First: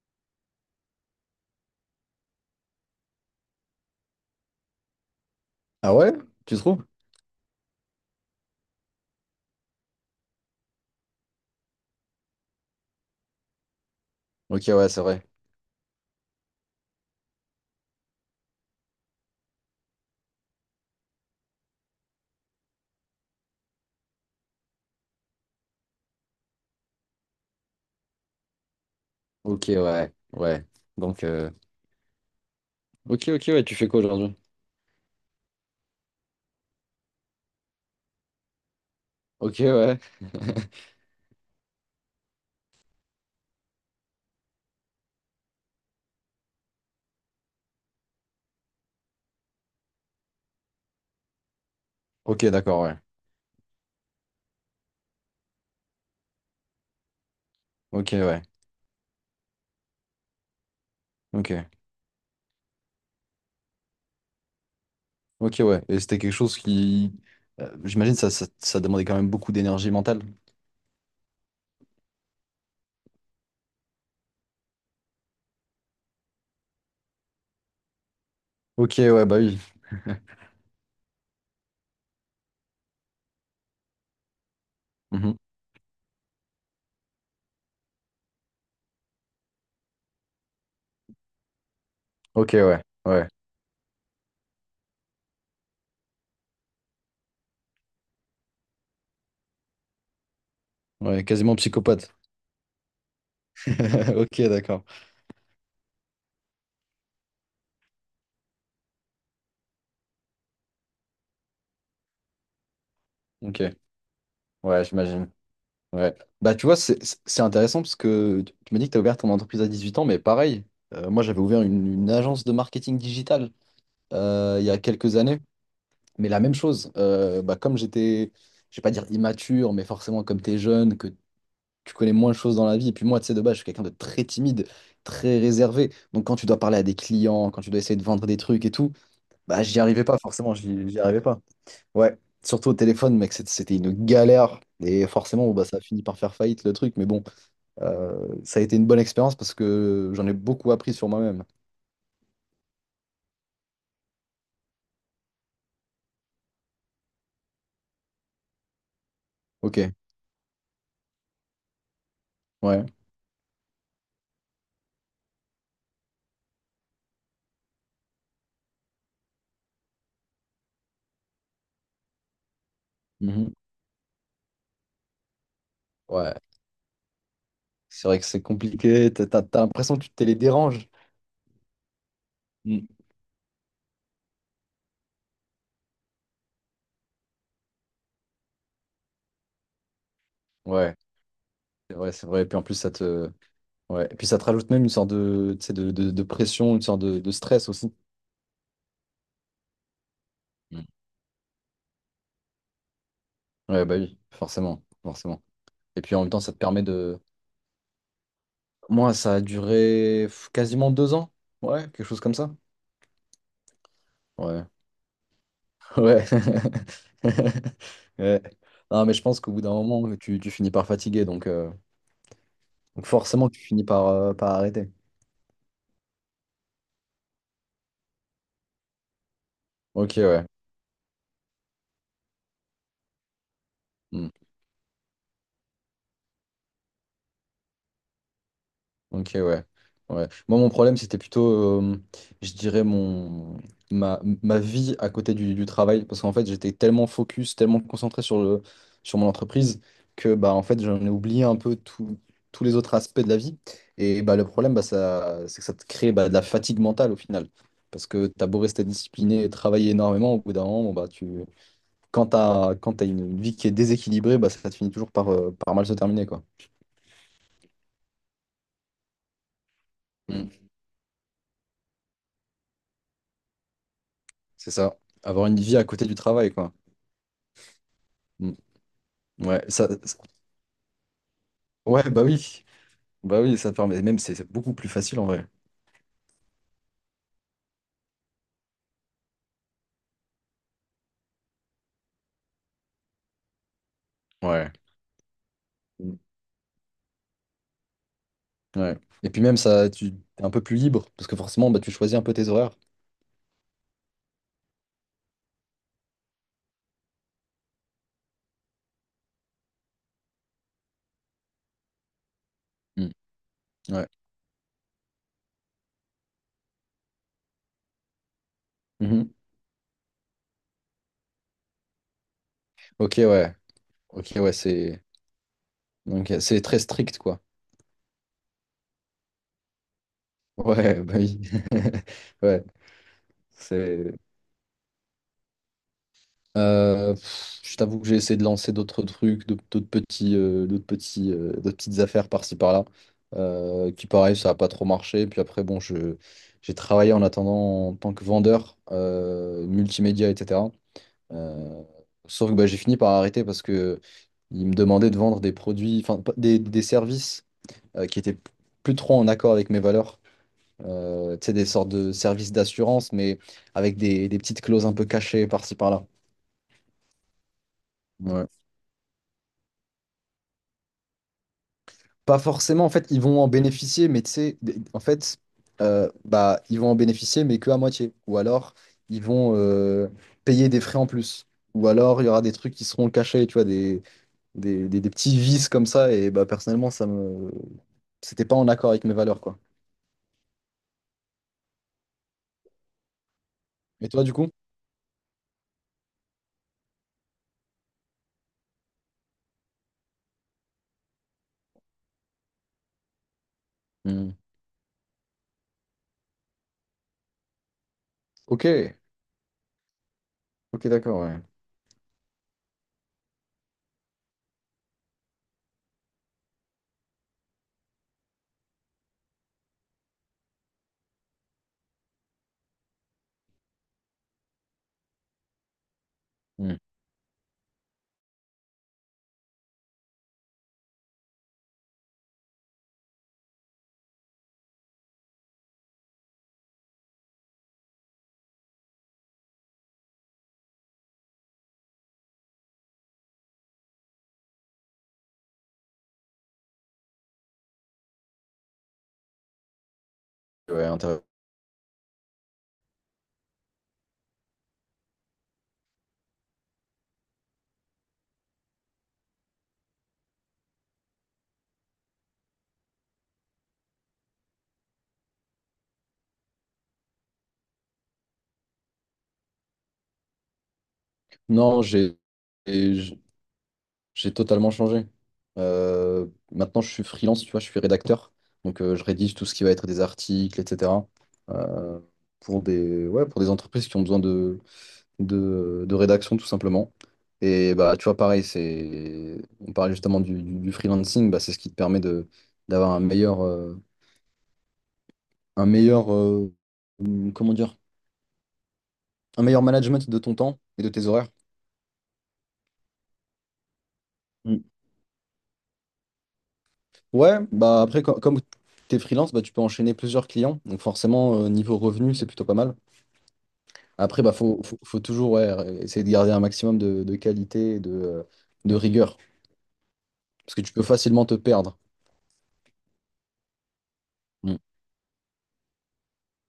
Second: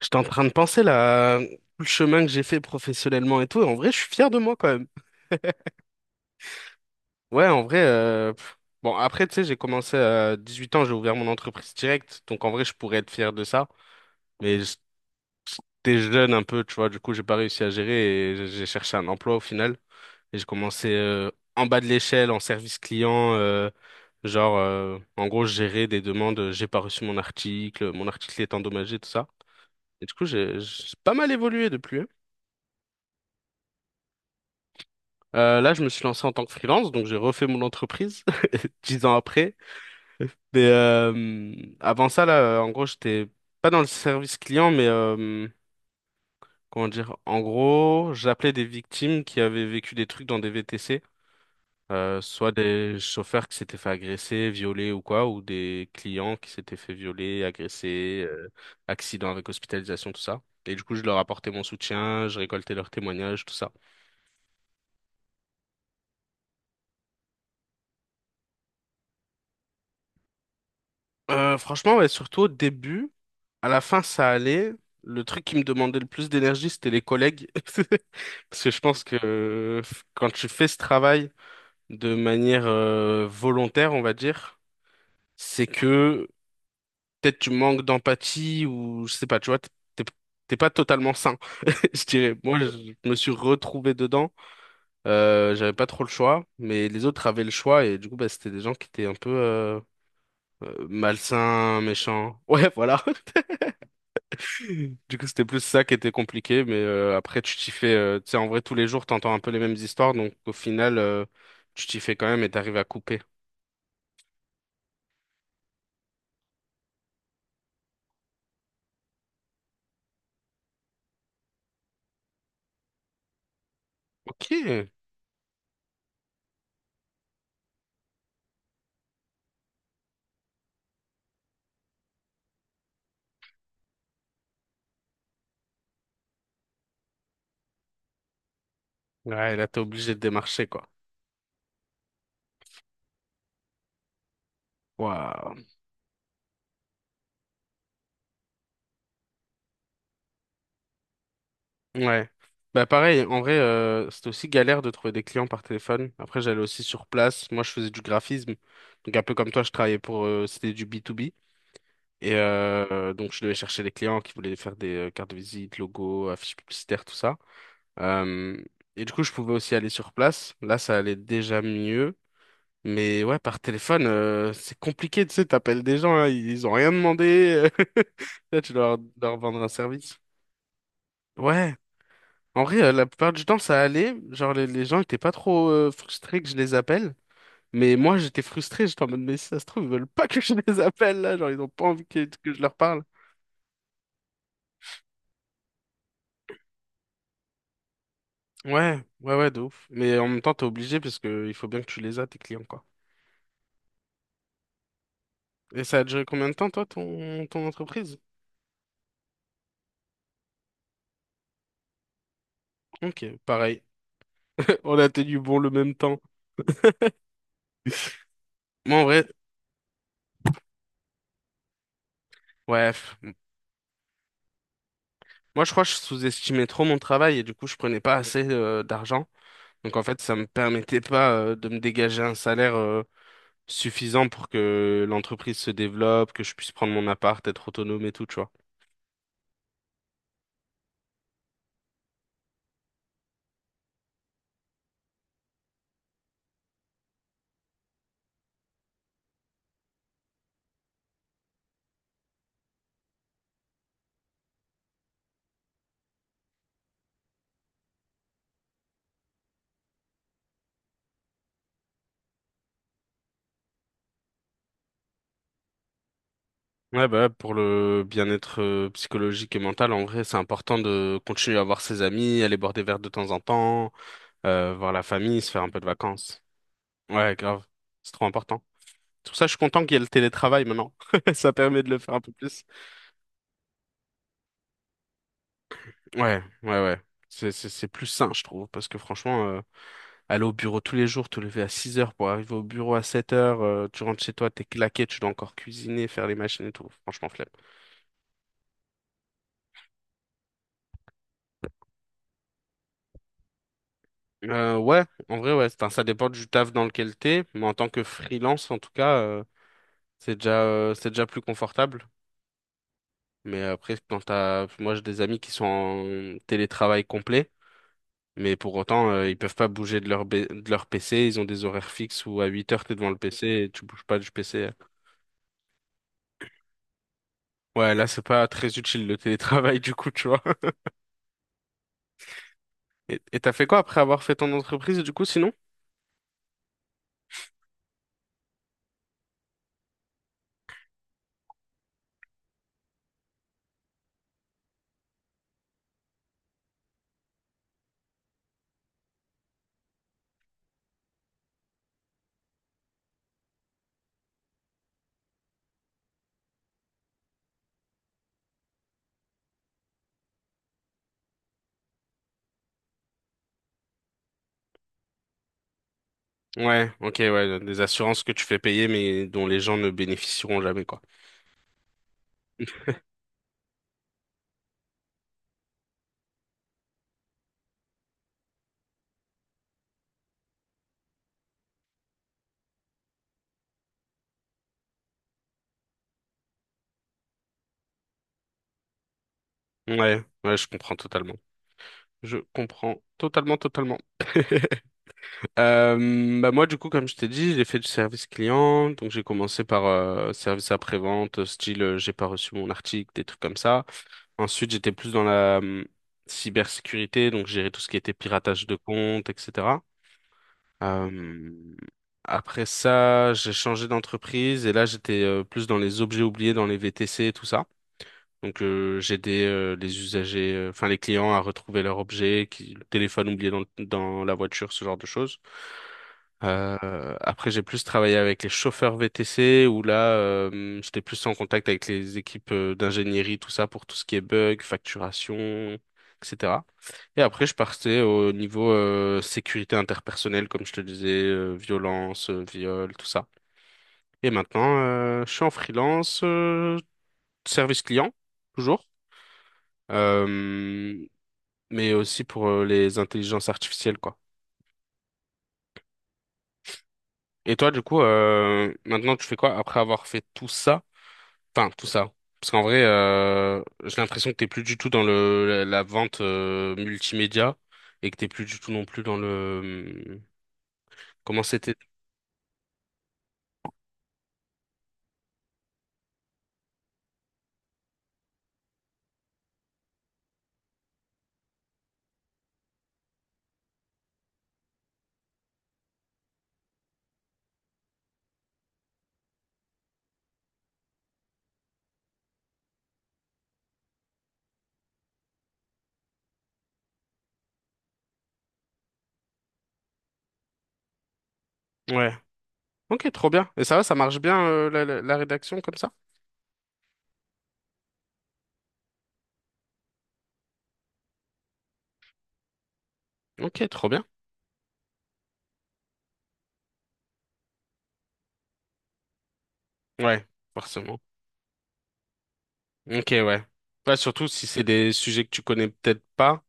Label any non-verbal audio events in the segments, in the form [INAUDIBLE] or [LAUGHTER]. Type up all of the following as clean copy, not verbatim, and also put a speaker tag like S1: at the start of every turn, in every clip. S1: J'étais en train de penser là, tout le chemin que j'ai fait professionnellement et tout, et en vrai, je suis fier de moi quand même.
S2: Ah ouais? Tu trouves?
S1: Ouais, en vrai, bon, après, tu sais, j'ai commencé à 18 ans, j'ai ouvert mon entreprise directe, donc en vrai, je pourrais être fier de ça. Mais
S2: Ok, ouais, c'est vrai.
S1: j'étais jeune un peu, tu vois, du coup, j'ai pas réussi à gérer et j'ai cherché un emploi au final. Et j'ai commencé en bas de l'échelle, en service client, genre, en gros, je gérais des demandes, j'ai pas reçu mon article est endommagé, tout ça.
S2: Ok,
S1: Et
S2: ouais,
S1: du coup, j'ai
S2: ouais.
S1: j'ai pas
S2: Donc,
S1: mal
S2: euh,
S1: évolué depuis, hein.
S2: ok, ok, ouais, tu fais quoi aujourd'hui?
S1: Là, je me suis lancé en tant que freelance, donc j'ai refait mon entreprise [LAUGHS] 10 ans après.
S2: Ok, ouais.
S1: Mais
S2: [LAUGHS]
S1: avant ça, là, en gros, j'étais pas dans le service client, mais comment dire, en gros, j'appelais des victimes qui avaient vécu des trucs dans des VTC,
S2: Ok,
S1: soit
S2: d'accord, ouais.
S1: des chauffeurs qui s'étaient fait agresser, violer ou quoi, ou des clients qui s'étaient fait violer,
S2: Ok,
S1: agresser,
S2: ouais.
S1: accident avec hospitalisation, tout ça. Et du coup, je leur apportais mon
S2: Ok.
S1: soutien, je récoltais leurs témoignages, tout ça.
S2: Ok, ouais. Et c'était quelque chose qui... j'imagine ça demandait quand même beaucoup d'énergie mentale.
S1: Franchement, ouais, surtout au début, à la fin, ça allait. Le truc qui me demandait le plus d'énergie, c'était les collègues. [LAUGHS] Parce que je
S2: Ok,
S1: pense que
S2: ouais, bah oui. [LAUGHS]
S1: quand tu fais ce travail de manière volontaire, on va dire,
S2: Mhm.
S1: c'est que peut-être tu manques d'empathie ou je sais pas, tu vois, t'es- t'es pas totalement sain. [LAUGHS] Je dirais,
S2: Ok,
S1: moi,
S2: ouais.
S1: je me
S2: Ouais.
S1: suis retrouvé dedans. J'avais pas trop le choix, mais les autres avaient le choix et du coup, bah, c'était des gens qui étaient un peu
S2: Ouais, quasiment
S1: malsains,
S2: psychopathe.
S1: méchants. Ouais, [LAUGHS] voilà.
S2: [LAUGHS] Ok, d'accord.
S1: Du coup, c'était plus ça qui était compliqué, mais après, tu t'y fais, tu sais, en vrai, tous les jours, t'entends un peu les mêmes histoires, donc au final, tu t'y fais quand même et t'arrives à couper.
S2: Ok. Ouais, j'imagine. Ouais. Bah, tu vois, c'est intéressant parce que tu m'as dit que tu as ouvert ton entreprise à 18 ans, mais pareil, moi j'avais ouvert une agence de marketing digital, il y a
S1: Ok.
S2: quelques années, mais la même chose. Bah, comme j'étais, je vais pas dire immature, mais forcément, comme tu es jeune, que tu connais moins de choses dans la vie, et puis moi, tu sais, de base, je suis quelqu'un de très timide, très réservé. Donc, quand tu dois parler à des clients, quand tu dois essayer de vendre des trucs et tout,
S1: Ouais,
S2: bah,
S1: là,
S2: j'y
S1: t'es
S2: arrivais
S1: obligé
S2: pas,
S1: de
S2: forcément,
S1: démarcher, quoi.
S2: j'y arrivais pas. Ouais, surtout au téléphone, mec, c'était une galère, et forcément, bon,
S1: Waouh.
S2: bah, ça a fini par faire faillite le truc, mais bon. Ça a été une bonne expérience parce que j'en ai beaucoup appris sur moi-même.
S1: Ouais. Bah, pareil, en vrai, c'était aussi galère de trouver des clients par téléphone. Après, j'allais aussi sur place. Moi, je faisais du graphisme. Donc, un peu comme toi, je
S2: Ok,
S1: travaillais pour, c'était du B2B. Et
S2: ouais.
S1: donc, je devais chercher les clients qui voulaient faire des cartes de visite, logos, affiches publicitaires, tout ça. Euh, et du coup, je pouvais aussi aller sur place. Là, ça allait déjà mieux. Mais ouais,
S2: Mhm.
S1: par téléphone, c'est compliqué, tu sais, t'appelles des gens, hein,
S2: Ouais,
S1: ils ont rien demandé.
S2: c'est vrai que
S1: [LAUGHS]
S2: c'est
S1: Là, tu dois
S2: compliqué.
S1: leur
S2: T'as
S1: vendre un
S2: l'impression que tu
S1: service.
S2: te les déranges.
S1: Ouais. En vrai,
S2: Mm.
S1: la plupart du temps, ça allait. Genre, les gens étaient pas trop frustrés que je les appelle. Mais moi, j'étais frustré. J'étais en mode, mais si ça se trouve, ils veulent pas que je les
S2: Ouais,
S1: appelle, là. Genre, ils ont pas
S2: c'est
S1: envie
S2: vrai,
S1: que,
S2: c'est vrai. Et
S1: que
S2: puis
S1: je
S2: en plus,
S1: leur
S2: ça
S1: parle.
S2: te... Ouais. Et puis ça te rajoute même une sorte de, tu sais, de pression, une sorte de stress aussi.
S1: Ouais, ouais, ouais, de ouf. Mais en même temps, t'es
S2: Mm.
S1: obligé parce que il faut bien que tu les as, tes clients, quoi.
S2: Ouais, bah oui, forcément, forcément.
S1: Et ça
S2: Et
S1: a
S2: puis en
S1: duré
S2: même temps,
S1: combien
S2: ça
S1: de
S2: te
S1: temps,
S2: permet
S1: toi,
S2: de...
S1: ton entreprise?
S2: Moi, ça a duré pff, quasiment deux ans. Ouais, quelque chose comme ça.
S1: Ok, pareil.
S2: Ouais.
S1: [LAUGHS] On a tenu bon le même temps.
S2: Ouais. [LAUGHS] Ouais.
S1: Moi, en
S2: Non, mais je
S1: vrai,
S2: pense qu'au bout d'un moment, tu finis par fatiguer, donc, euh,
S1: ouais.
S2: donc forcément, tu finis par, par arrêter.
S1: Moi, je crois que je sous-estimais trop mon travail et du coup, je prenais pas assez d'argent. Donc, en
S2: Ok,
S1: fait, ça
S2: ouais.
S1: me permettait pas de me dégager un salaire suffisant
S2: Hmm.
S1: pour que l'entreprise se développe, que je puisse prendre mon appart, être autonome et tout, tu vois.
S2: Ok, ouais. Ouais. Moi, mon problème, c'était plutôt, euh, je dirais, ma vie à côté du travail. Parce qu'en fait, j'étais tellement focus, tellement concentré sur le, sur mon entreprise que, bah, en fait, j'en ai oublié un peu tous les autres aspects de la vie. Et bah, le problème, bah, ça, c'est que ça te crée bah, de la fatigue mentale au final. Parce que t'as beau rester discipliné et travailler énormément, au bout d'un moment, bon, bah, tu, quand t'as une vie qui est déséquilibrée, bah, ça te finit toujours par, par mal se terminer, quoi.
S1: Ouais, bah, pour le bien-être psychologique et mental, en vrai, c'est
S2: Mm.
S1: important de continuer à voir ses amis, aller boire des verres de temps en temps,
S2: C'est
S1: voir
S2: ça.
S1: la famille,
S2: Avoir
S1: se
S2: une
S1: faire un
S2: vie
S1: peu de
S2: à côté du
S1: vacances.
S2: travail, quoi.
S1: Ouais, grave. C'est trop
S2: Mm.
S1: important. C'est pour ça que je suis
S2: Ouais,
S1: content qu'il y ait le télétravail maintenant. [LAUGHS] Ça permet de le
S2: ouais,
S1: faire un peu plus.
S2: bah oui, ça te permet. Même c'est beaucoup plus facile en vrai.
S1: Ouais, ouais, ouais. C'est plus sain, je trouve, parce que franchement, aller au bureau tous les jours, te lever à 6 heures pour arriver au bureau à 7 heures, tu rentres chez toi, t'es
S2: Ouais.
S1: claqué, tu dois encore cuisiner,
S2: Mm.
S1: faire les machines et tout. Franchement, flemme.
S2: Ouais. Et puis même ça, tu es un peu plus libre parce que forcément, bah tu choisis un peu tes horaires.
S1: Ouais, en vrai, ouais. Enfin, ça dépend du taf dans lequel t'es, mais en tant que freelance, en tout cas, c'est déjà plus confortable.
S2: Mm.
S1: Mais après,
S2: Ouais.
S1: moi, j'ai des amis qui sont en télétravail complet. Mais pour autant,
S2: Mhm.
S1: ils peuvent pas bouger de leur PC. Ils ont des horaires fixes où à 8 heures, t'es devant
S2: Ok,
S1: le PC
S2: ouais.
S1: et tu bouges pas du
S2: Ok, ouais,
S1: PC.
S2: c'est donc c'est très strict quoi.
S1: Ouais, là, c'est pas très utile le télétravail, [LAUGHS] du coup, tu vois.
S2: Ouais, bah oui. [LAUGHS] Ouais,
S1: Et t'as fait quoi après
S2: c'est.
S1: avoir fait ton entreprise, du coup, sinon?
S2: Je t'avoue que j'ai essayé de lancer d'autres trucs, d'autres petites affaires par-ci par-là, qui pareil, ça n'a pas trop marché. Puis après, bon, j'ai travaillé en attendant en tant que vendeur, multimédia, etc. Euh, Sauf que bah, j'ai fini par arrêter parce que ils me demandaient de vendre des produits, enfin des services, qui étaient plus trop en accord avec mes valeurs. Tu sais, des sortes de services d'assurance, mais avec des petites clauses un peu cachées par-ci par-là.
S1: Ouais, ok, ouais, des assurances que tu fais payer, mais dont les gens ne bénéficieront jamais, quoi.
S2: Pas forcément, en
S1: [LAUGHS]
S2: fait, ils vont en bénéficier, mais tu sais, en fait, bah, ils vont en bénéficier, mais que à moitié. Ou alors, ils vont payer des frais en plus. Ou alors, il y aura des trucs qui seront cachés, tu vois, des petits vices comme ça. Et bah, personnellement, ça me... C'était pas en accord avec mes valeurs, quoi.
S1: Ouais, ouais, je comprends totalement. Je comprends totalement, totalement.
S2: Et toi, du coup?
S1: [LAUGHS] Bah moi du coup comme je t'ai dit j'ai fait du service client, donc j'ai commencé par service après-vente style j'ai pas reçu mon article, des trucs comme ça.
S2: Hmm.
S1: Ensuite j'étais plus dans la cybersécurité, donc gérer tout ce qui était
S2: Ok,
S1: piratage de comptes etc.
S2: ok, d'accord, ouais.
S1: Euh, Après ça j'ai changé d'entreprise et là j'étais plus dans les objets oubliés dans les VTC et tout ça, donc j'aidais les usagers, enfin les clients à retrouver leur objet, qui, le téléphone oublié dans la voiture, ce genre de choses.
S2: Hmm.
S1: Après j'ai plus travaillé avec les chauffeurs VTC où là j'étais plus en contact avec les équipes d'ingénierie, tout ça pour tout ce qui est bug, facturation, etc. Et après je partais au niveau sécurité interpersonnelle, comme je te disais, violence, viol, tout ça. Et maintenant je suis en freelance, service client, toujours,
S2: Ouais,
S1: euh,
S2: intéressant.
S1: mais aussi pour les intelligences artificielles, quoi. Et toi, du coup, maintenant, tu fais quoi après avoir fait tout ça? Enfin, tout ça. Parce qu'en vrai, j'ai l'impression que t'es plus du tout dans la vente multimédia et que t'es plus du tout non plus dans le... Comment c'était?
S2: Non, j'ai... J'ai totalement changé. Maintenant, je suis freelance, tu vois, je suis rédacteur. Donc, je rédige tout ce qui va être des articles, etc. euh, pour des, ouais, pour des entreprises qui ont besoin de, de rédaction, tout simplement. Et bah, tu vois, pareil, c'est, on parlait justement du, du freelancing, bah, c'est ce qui te permet de, d'avoir un meilleur, un meilleur, euh, comment dire, un meilleur management de ton temps et de tes horaires.
S1: Ouais. Ok, trop bien. Et ça va, ça marche bien, la rédaction comme ça?
S2: Ouais, bah après, comme tu es freelance, bah, tu peux enchaîner plusieurs clients. Donc forcément, niveau revenu, c'est plutôt pas mal.
S1: Ok, trop bien.
S2: Après, bah, faut toujours ouais, essayer de garder un maximum de qualité et de rigueur.
S1: Ouais,
S2: Parce que tu peux
S1: forcément.
S2: facilement te perdre.
S1: Ok, ouais. Ouais, surtout si
S2: Mm.
S1: c'est des sujets que tu connais peut-être pas,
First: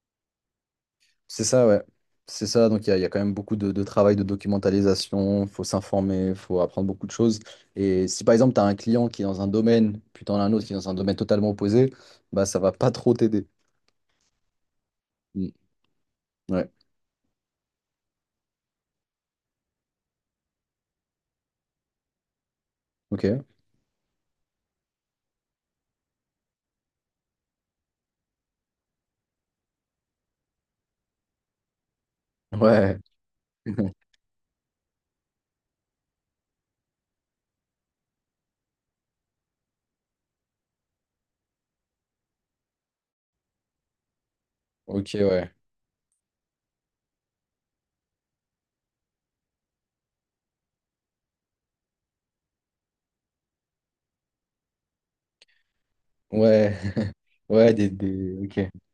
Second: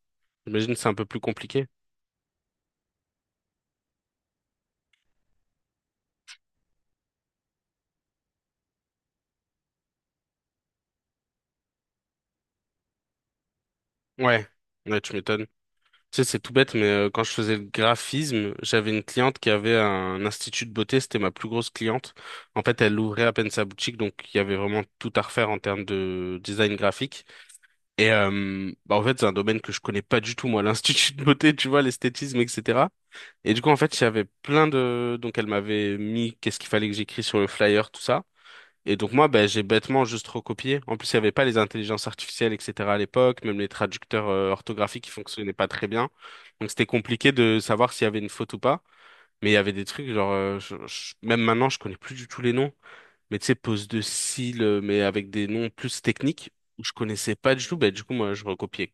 S1: j'imagine que c'est un peu plus
S2: C'est
S1: compliqué.
S2: ça, ouais. C'est ça. Donc il y a quand même beaucoup de travail de documentalisation. Faut s'informer, faut apprendre beaucoup de choses. Et si par exemple, tu as un client qui est dans un domaine, puis tu en as un autre qui est dans un domaine totalement opposé, bah ça va pas trop t'aider.
S1: Ouais, ouais, tu m'étonnes.
S2: Mm.
S1: Tu sais, c'est tout
S2: Ouais.
S1: bête, mais quand je faisais le graphisme, j'avais une cliente qui avait un institut de beauté, c'était ma plus grosse cliente. En fait, elle ouvrait à
S2: Ok.
S1: peine sa boutique, donc il y avait vraiment tout à refaire en termes de design graphique. Et bah, en fait, c'est un domaine que je connais pas du tout, moi, [LAUGHS] l'institut de beauté, tu vois, l'esthétisme, etc.
S2: Ouais.
S1: Et du coup, en
S2: [LAUGHS]
S1: fait, il y avait plein de... Donc, elle m'avait mis qu'est-ce qu'il fallait que j'écris sur le flyer, tout ça. Et donc moi, ben, j'ai bêtement juste recopié. En plus, il n'y avait pas les intelligences artificielles, etc. à l'époque, même les traducteurs orthographiques qui
S2: Ok,
S1: fonctionnaient
S2: ouais.
S1: pas très bien. Donc c'était compliqué de savoir s'il y avait une faute ou pas. Mais il y avait des trucs, genre, même maintenant, je connais plus du tout les noms. Mais tu sais, pose de cils, mais avec des noms plus techniques,
S2: Ouais,
S1: où je connaissais
S2: [LAUGHS]
S1: pas du
S2: ouais,
S1: tout. Ben, du coup, moi,
S2: des...
S1: je
S2: Ok,
S1: recopiais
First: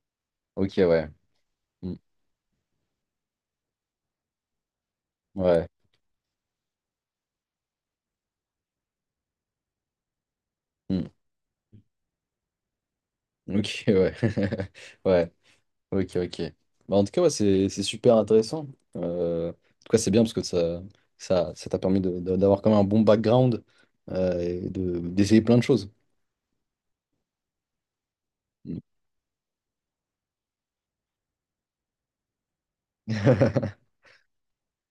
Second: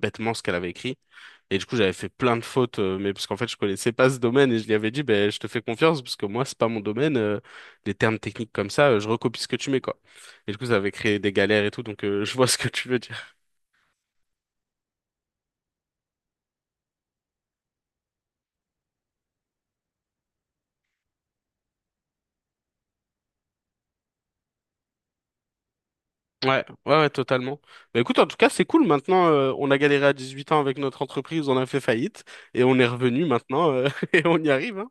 S1: bêtement ce qu'elle avait
S2: ok,
S1: écrit.
S2: ouais.
S1: Et du coup, j'avais
S2: Mm.
S1: fait plein de fautes, mais parce qu'en fait, je connaissais pas ce domaine et je lui avais dit, ben, je te fais
S2: Ouais,
S1: confiance parce que moi, c'est pas mon domaine, les termes techniques comme ça, je recopie ce que tu mets, quoi. Et du coup, ça avait
S2: Mm.
S1: créé des galères et tout, donc [LAUGHS] je vois ce que tu veux dire.
S2: ok, ouais. [LAUGHS] Ouais, ok, ok. Bah, en tout cas, ouais, c'est super intéressant. En tout cas, c'est bien parce que ça t'a permis d'avoir quand même un bon background, et de d'essayer plein de choses.
S1: Ouais, ouais, ouais, totalement. Bah écoute, en tout cas, c'est
S2: Mm.
S1: cool. Maintenant, on a galéré à 18 ans avec notre entreprise, on a fait faillite et on est revenu maintenant
S2: [LAUGHS]
S1: [LAUGHS] et on y arrive, hein.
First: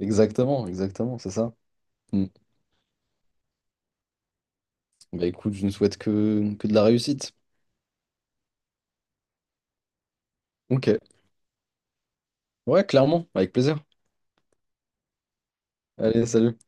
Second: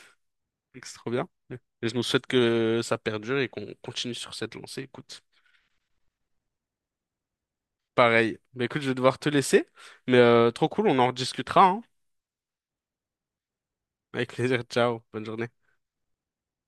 S2: Exactement,
S1: Donc, c'est trop
S2: exactement,
S1: bien.
S2: c'est ça.
S1: Et je nous souhaite
S2: Mm.
S1: que ça perdure et qu'on continue sur cette lancée. Écoute,
S2: Bah écoute, je ne souhaite que de la réussite.
S1: pareil. Bah écoute, je vais devoir te laisser, mais trop cool,
S2: Ok,
S1: on en rediscutera, hein.
S2: ouais, clairement, avec plaisir.
S1: Avec plaisir, ciao, bonne journée.
S2: Allez, salut.